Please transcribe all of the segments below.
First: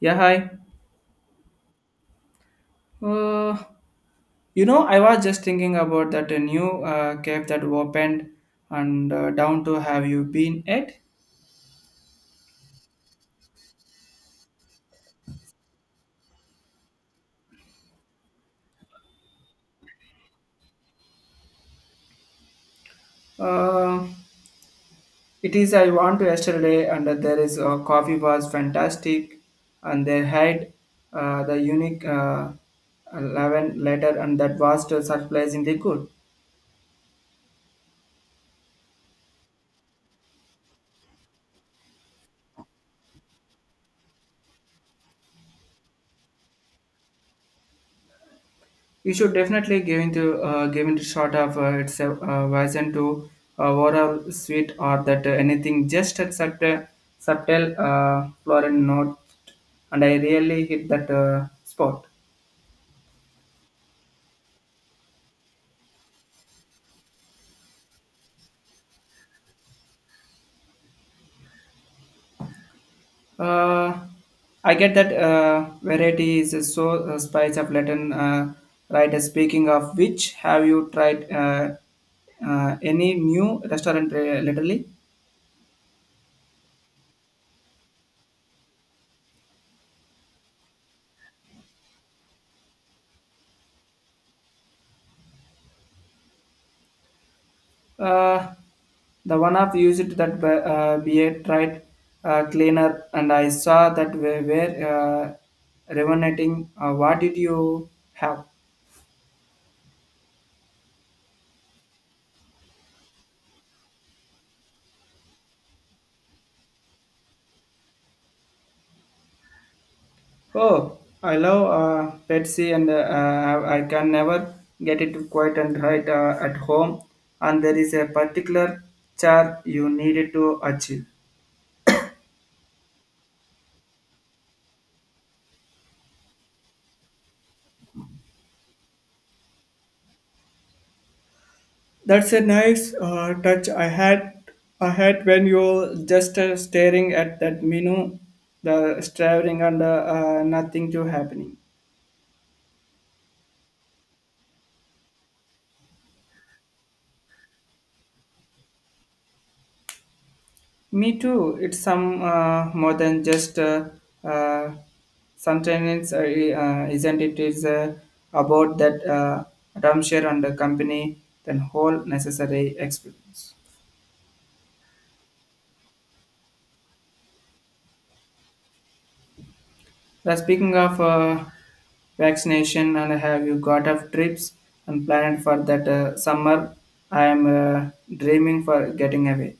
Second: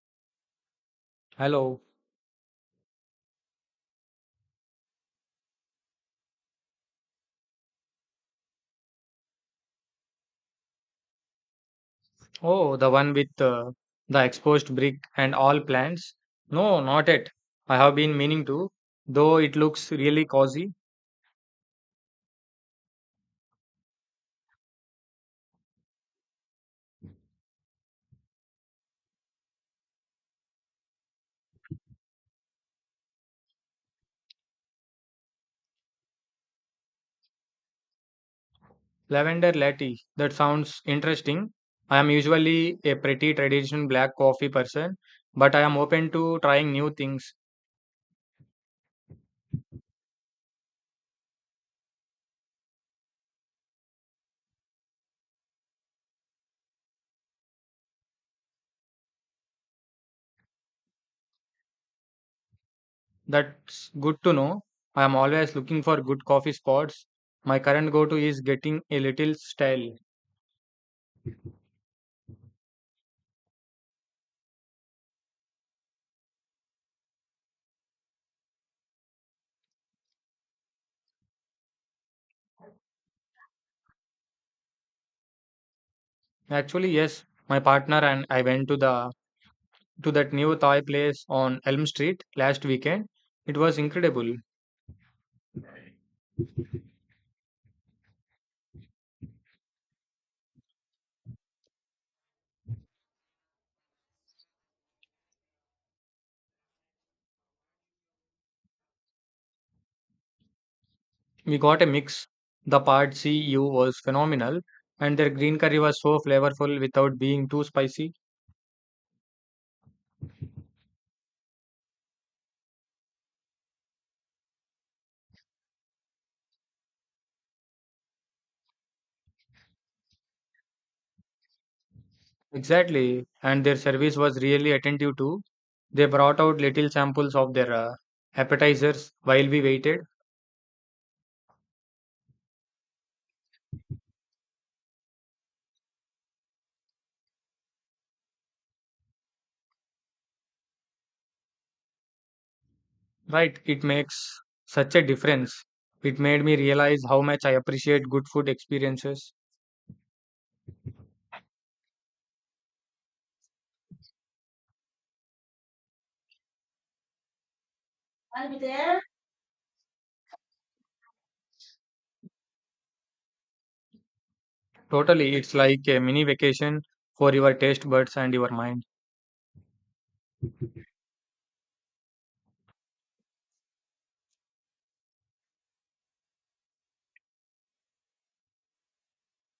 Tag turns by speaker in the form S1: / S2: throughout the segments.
S1: Yeah, hi.
S2: Hello.
S1: Uh, I was just thinking about that new cave that opened and down to have you been at?
S2: Oh, the one with the exposed brick and all plants? No, not yet. I have been meaning to, though it looks really cozy.
S1: Uh, it is I want to yesterday and there is coffee was fantastic and they had the unique 11 letter and that was surprisingly good.
S2: Lavender latte. That sounds interesting. I am usually a pretty traditional black coffee person, but I am open to trying new things.
S1: You should definitely give into short of it's a version to overall suite or that anything just at such a subtle floral note, and I really hit that spot.
S2: That's good to know. I am always looking for good coffee spots. My current go to is getting a little stale.
S1: Uh, I get that variety is so spice of Latin writer. Speaking of which, have you tried any new restaurant lately?
S2: Actually, yes, my partner and I went to that new Thai place on Elm Street last weekend. It was incredible.
S1: Uh, The one of used that beard tried cleaner, and I saw that we were revenating. What did you have?
S2: We got a mix. The pad see ew was phenomenal, and their green curry was so flavorful without being too spicy.
S1: Oh, I love Pepsi, and I can never get it quiet and right at home. And there is a particular char you needed to achieve.
S2: Exactly, and their service was really attentive too. They brought out little samples of their appetizers while we waited.
S1: That's a nice touch. I had when you just staring at that menu, the staring and nothing to happening.
S2: Right, it makes such a difference. It made me realize how much I appreciate good food experiences.
S1: Me too. It's some more than just uh, sometimes isn't it is about that timeshare and the company then whole necessary experience.
S2: Totally, it's like a mini vacation for your taste buds and your mind.
S1: Yeah, speaking of vaccination, and have you got of trips and planned for that summer? I am dreaming for getting away.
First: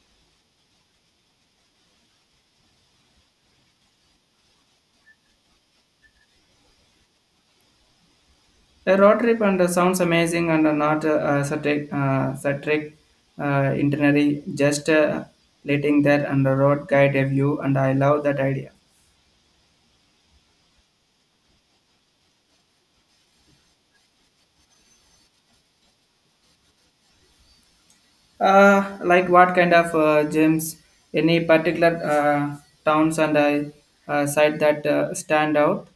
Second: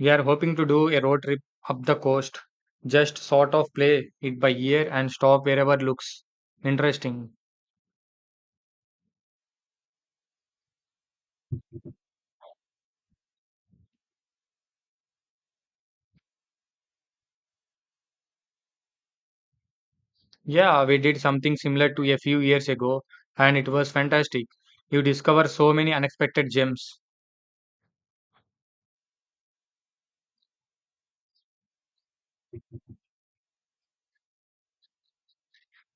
S2: We are hoping to do a road trip up the coast, just sort of play it by ear and stop wherever looks interesting.
S1: A road trip and sounds amazing and not satric itinerary, just letting that and the road guide a view, and I love that idea.
S2: Yeah, we did something similar to a few years ago, and it was fantastic. You discover so many unexpected gems.
S1: Like what kind of gyms, any particular towns and I site that stand out?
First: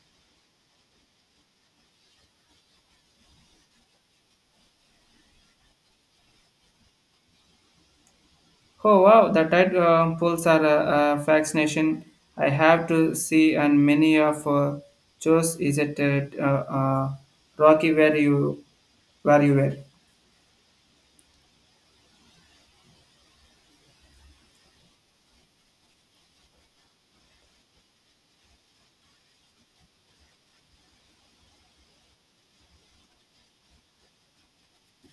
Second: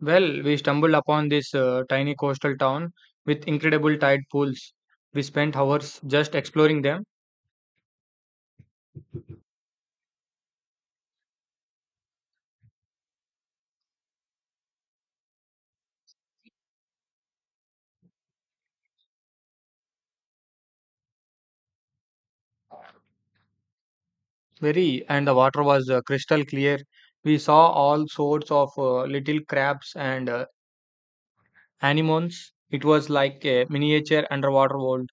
S2: Well, we stumbled upon this tiny coastal town with incredible tide pools. We spent hours just exploring them.
S1: Oh wow, the tide pools are a fascination. I have to see, and many of shows is at uh, Rocky where you were.
S2: Very, and the water was crystal clear. We saw all sorts of little crabs and anemones. It was like a miniature underwater world.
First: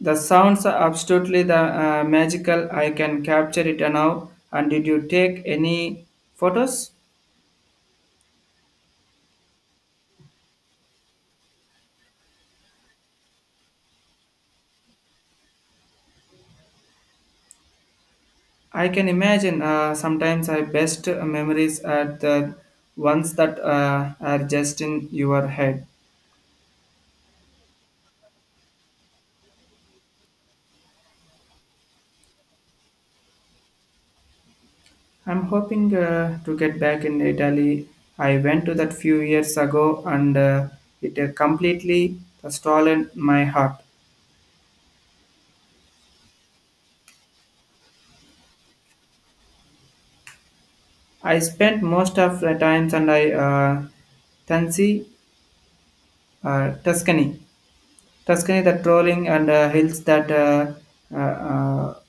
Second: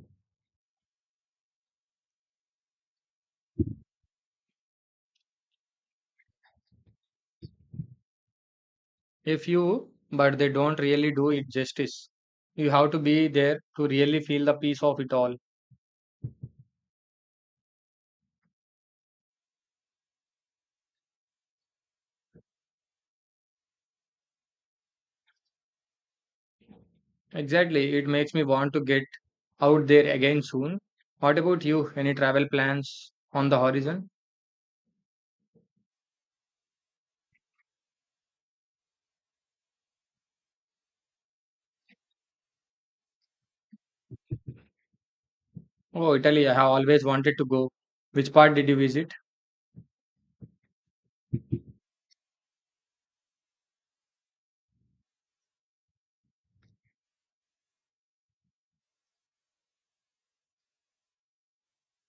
S1: The sounds are absolutely the magical. I can capture it now. And did you take any photos?
S2: A few, but they don't really do it justice. You have to be there to really feel the peace of it all.
S1: I can imagine. Sometimes I best memories are the ones that are just in your head.
S2: Exactly, it makes me want to get out there again soon. What about you? Any travel plans on the horizon?
S1: I'm hoping to get back in Italy. I went to that few years ago and it completely stolen my heart.
S2: Oh, Italy, I have always wanted to go. Which part did you visit?
S1: I spent most of the times and I Tansi, uh, Tuscany, the trolling and hills that uh, uh,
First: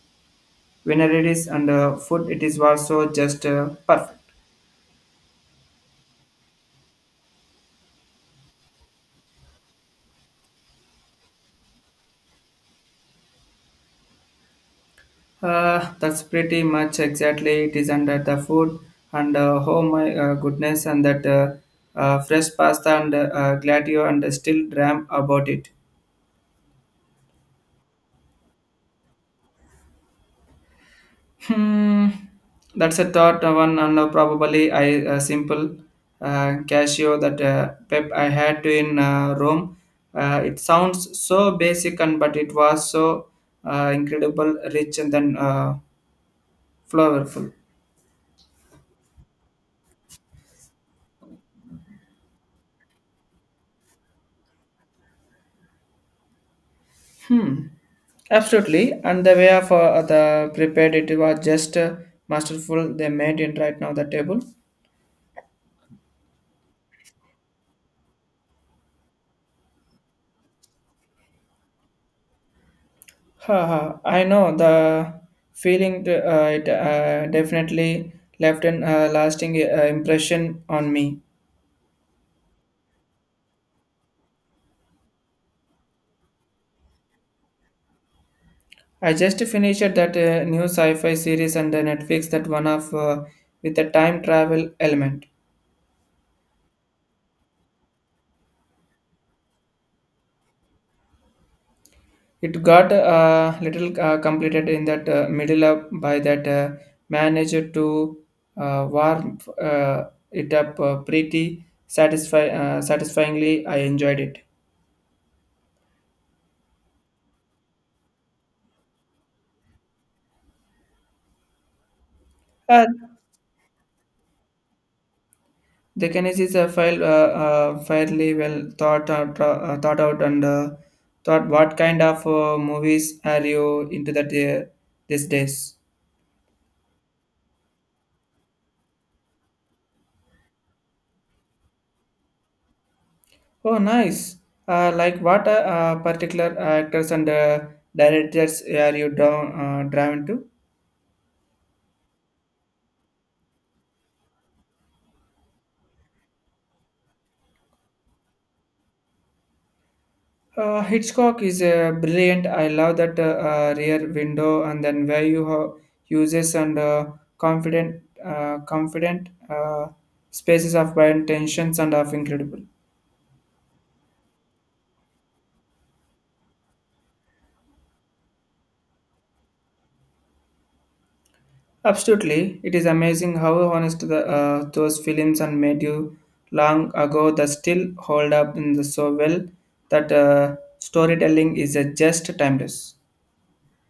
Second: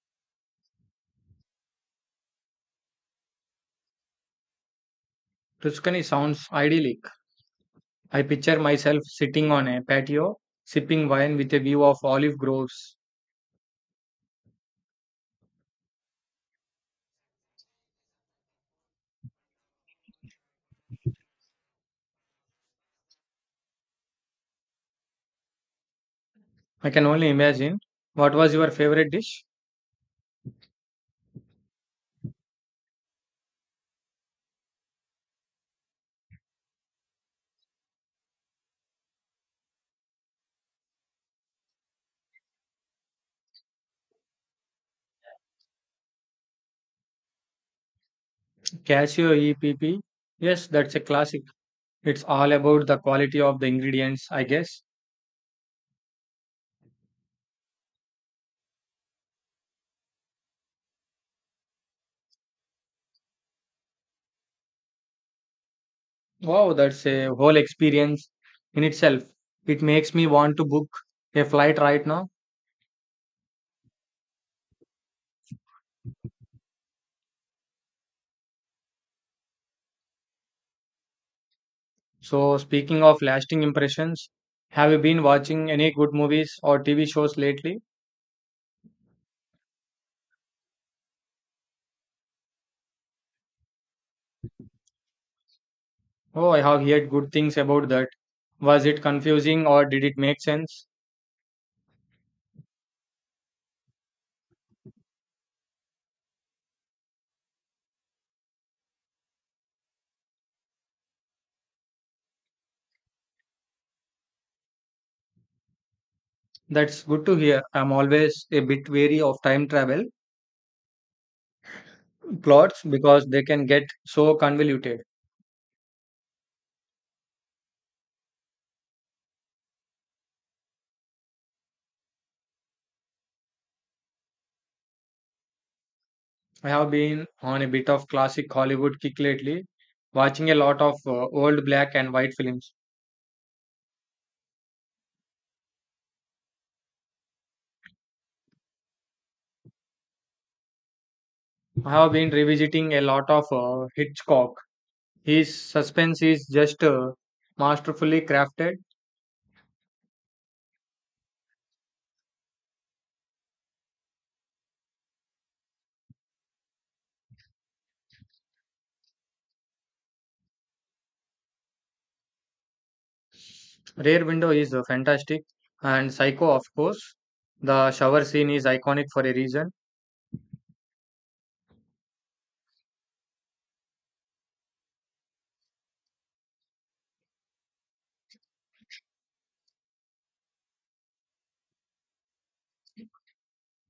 S1: whenever it is and food, it is also just perfect.
S2: Tuscany sounds idyllic. I picture myself sitting on a patio, sipping wine with a view of olive groves.
S1: That's pretty much exactly it is under the food and oh my goodness and that fresh pasta and gladio and still dram about it.
S2: I can only imagine. What was your favorite dish?
S1: Hmm, that's a thought one and probably I simple cashew that pep I had to in Rome. It sounds so basic and but it was so incredible, rich and then flavorful.
S2: Casio EPP. Yes, that's a classic. It's all about the quality of the ingredients, I guess.
S1: Hmm. Absolutely. And the way of the prepared it was just masterful. They made it right now the table.
S2: Wow, that's a whole experience in itself. It makes me want to book a flight right now.
S1: Haha. I know the feeling. It definitely left an lasting impression on me.
S2: So, speaking of lasting impressions, have you been watching any good movies or TV shows lately?
S1: I just finished that new sci-fi series on the Netflix. That one of with a time travel element.
S2: Oh, I have heard good things about that. Was it confusing or did it make sense?
S1: It got a little completed in that middle up by that manager to warm it up pretty satisfyingly. I enjoyed it.
S2: That's good to hear. I'm always a bit wary of time travel plots
S1: Uh,
S2: because they can get so convoluted.
S1: the Kennedy is a file fairly well thought out, thought out and thought what kind of movies are you into that these days.
S2: I have been on a bit of classic Hollywood kick lately, watching a lot of old black and white films.
S1: Oh, nice. Like what particular actors and directors are you drawn to?
S2: I have been revisiting a lot of Hitchcock. His suspense is just masterfully crafted.
S1: Hitchcock is brilliant. I love that rear window and then where you have uses and confident spaces of violent tensions and of incredible.
S2: Rear Window is fantastic, and Psycho, of course. The shower scene is iconic for a reason.
S1: Absolutely, it is amazing how honest those films and made you long ago that still hold up in the so well that storytelling is just timeless.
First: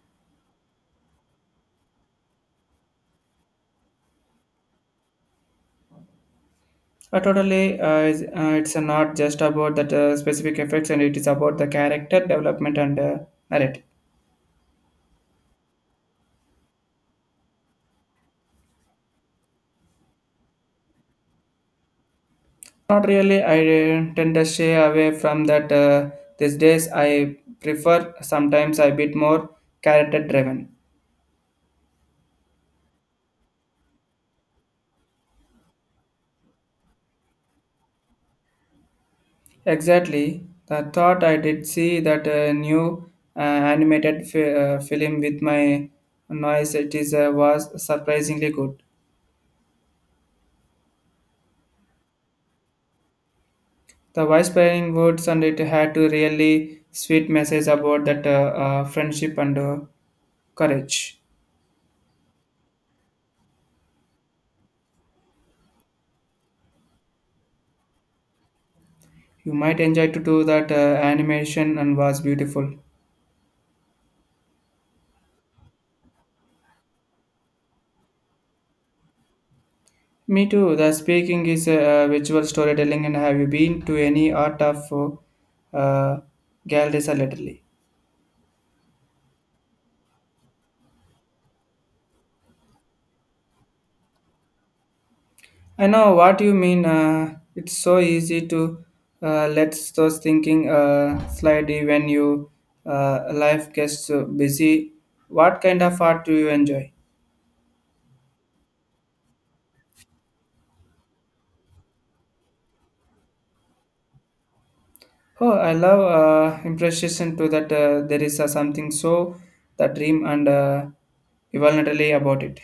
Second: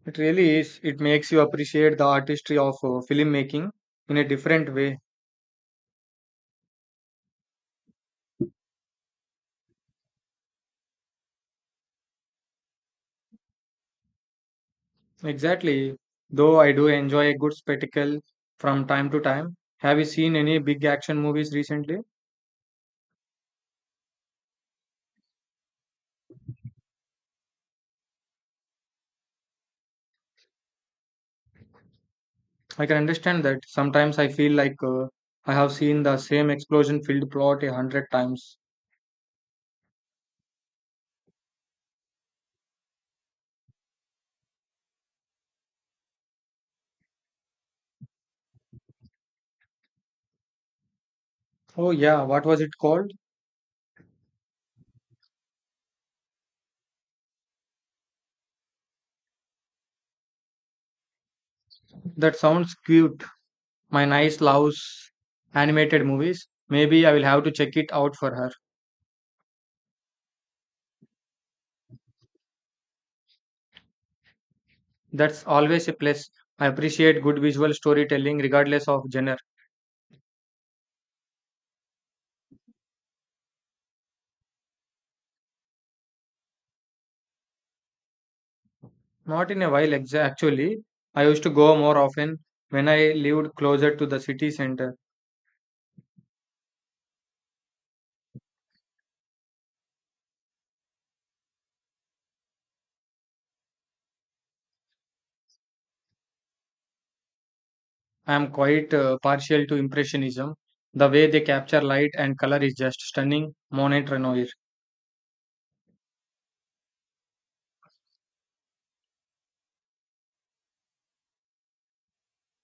S2: It really is. It makes you appreciate the artistry of filmmaking in a different way.
S1: Totally, it's not just about that specific effects, and it is about the character development and narrative.
S2: Exactly. Though I do enjoy a good spectacle from time to time. Have you seen any big action movies recently?
S1: Not really. I tend to shy away from that these days. I prefer sometimes a bit more character driven.
S2: I can understand that. Sometimes I feel like I have seen the same explosion filled plot a hundred times.
S1: Exactly. I thought I did see that new animated film with my noise. It is was surprisingly good.
S2: Oh, yeah, what was it called?
S1: The wise pairing words and it had to really sweet message about that friendship and courage.
S2: That sounds cute. My niece loves animated movies. Maybe I will have to check it out for her.
S1: You might enjoy to do that animation and was beautiful.
S2: That's always a plus. I appreciate good visual storytelling regardless of genre.
S1: Me too. The speaking is visual storytelling and have you been to any art of uh, uh, galleries lately?
S2: Not in a while, actually. I used to go more often when I lived closer to the city center.
S1: I know what you mean. It's so easy to let those thinking slide when you life gets so busy. What kind of art do you enjoy?
S2: I am quite partial to Impressionism. The way they capture light and color is just stunning. Monet Renoir.
S1: Oh, I love impression to that. There is something so the dream and voluntarily about it.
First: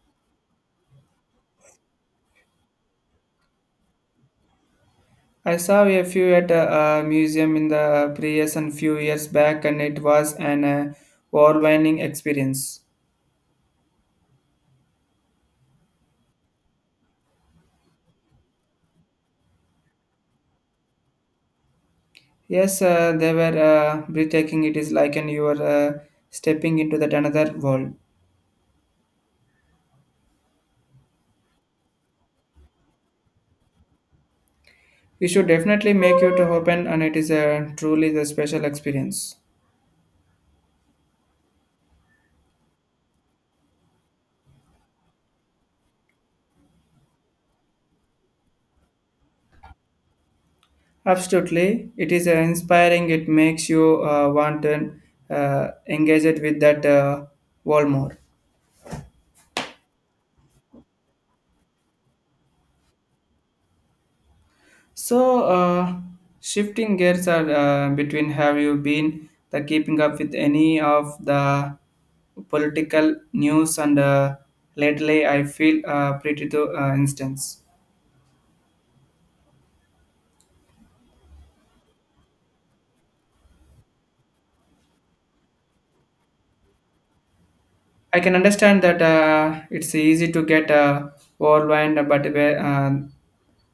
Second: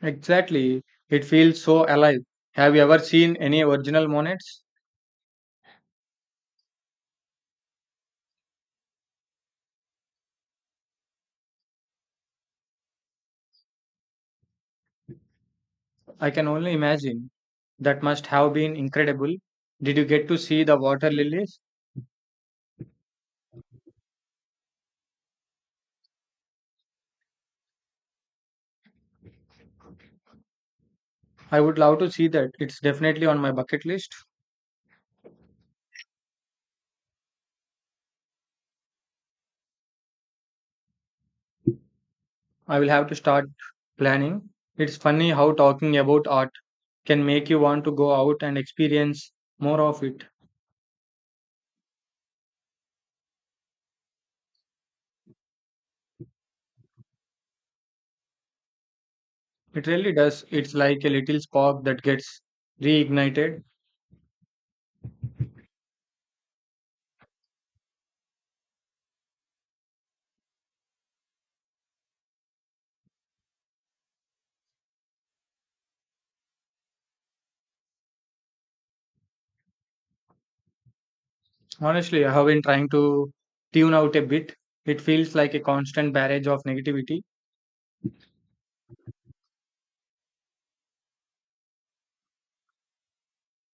S2: Exactly. It feels so alive. Have you ever seen any original Monets?
S1: I saw a few at a museum in the previous and few years back, and it was an overwhelming experience.
S2: I can only imagine. That must have been incredible. Did you get to see the water lilies?
S1: Yes, they were breathtaking. It is like and you are stepping into that another world.
S2: I would love to see that. It's definitely on my bucket list.
S1: We should definitely make you to open, and it is a truly the special experience.
S2: I will have to start planning. It's funny how talking about art can make you want to go out and experience more of it.
S1: Absolutely, it is inspiring. It makes you want to engage it with that world more.
S2: It really does. It's like a little spark that gets reignited.
S1: So, shifting gears are, between have you been the keeping up with any of the political news and lately I feel pretty to instance.
S2: Honestly, I have been trying to tune out a bit. It feels like a constant barrage of negativity.
S1: I can understand that it's easy to get overwhelmed, but where,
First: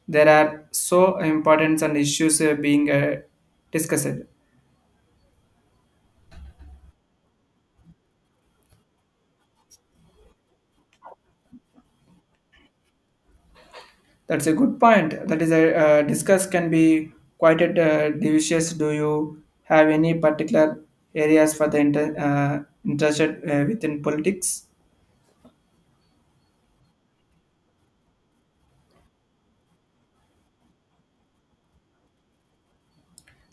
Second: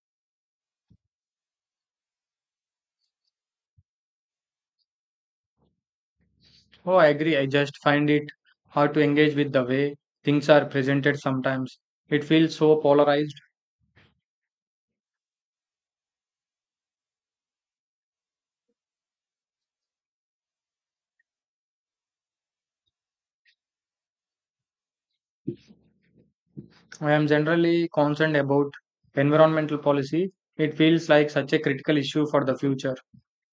S1: there are so important and issues being discussed.
S2: Oh, I agree. I just find it hard to engage with the way things are presented sometimes. It feels so polarized.
S1: That's a good point. That is a discuss can be quite a delicious. Do you have any particular areas for the interested within politics?
S2: I am generally concerned about environmental policy. It feels like such a critical issue for the future.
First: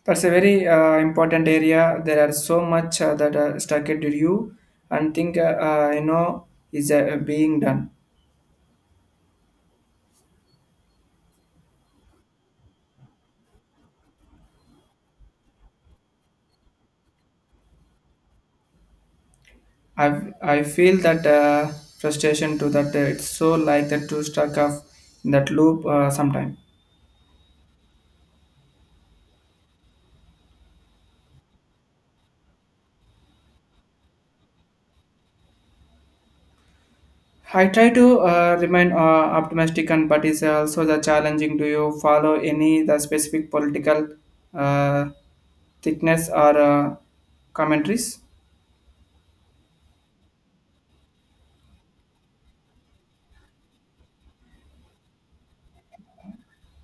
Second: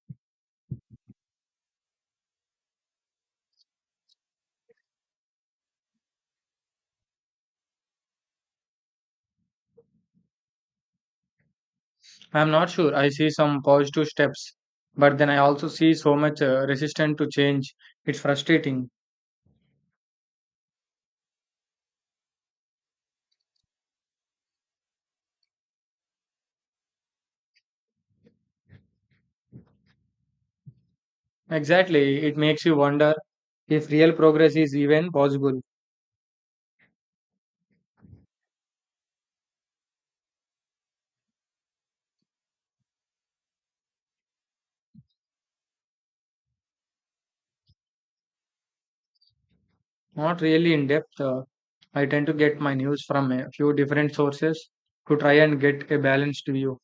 S1: That's a very important area. There are so much that are stuck at you and think you know is being done.
S2: I am not sure. I see some positive steps, but then I also see so much resistance to change. It's frustrating.
S1: I I feel that frustration to that it's so like that to stuck off in that loop sometime.
S2: Exactly. It makes you wonder if real progress is even possible.
S1: I try to remain optimistic, and but it's also the challenging. Do you follow any the specific political uh, thickness or commentaries?
S2: Not really in depth. I tend to get my news from a few different sources to try and get a balanced view.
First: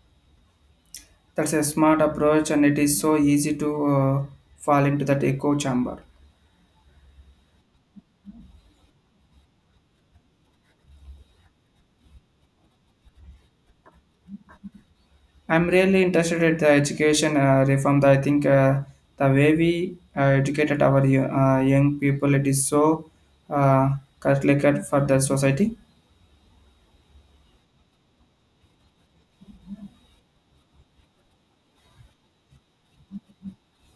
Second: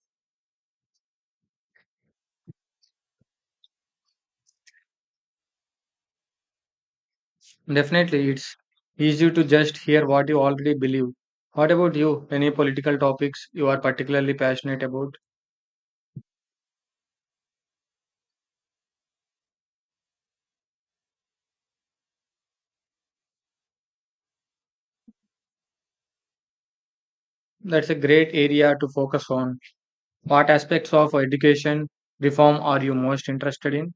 S1: That's a smart approach, and it is so easy to fall into that echo chamber.
S2: Definitely, it's easy to just hear what you already believe. What about you? Any political topics you are particularly passionate about?
S1: I'm really interested in the education reform. I think the way we educated our young people, it is so uh, calculated for the society.
S2: That's a great area to focus on. What aspects of education reform are you most interested in?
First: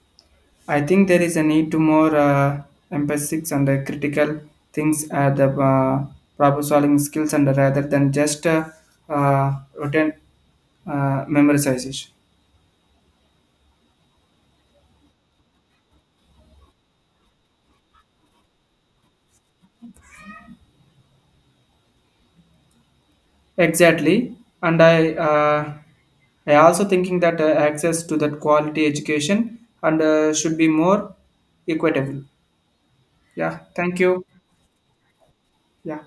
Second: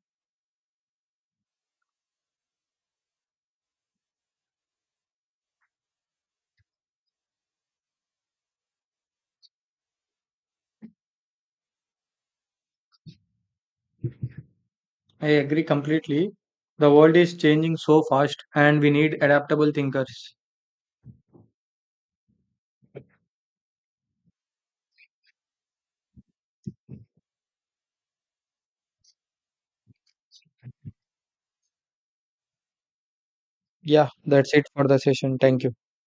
S1: I think there is a need to more emphasis on the critical things, the problem solving skills, and rather than just routine memorization.
S2: I agree completely. The world is changing so fast, and we need adaptable thinkers.
S1: Exactly, and I also thinking that access to that quality education and should be more equitable. Yeah, thank
S2: Yeah,
S1: you.
S2: that's it for the session. Thank you.
S1: Yeah.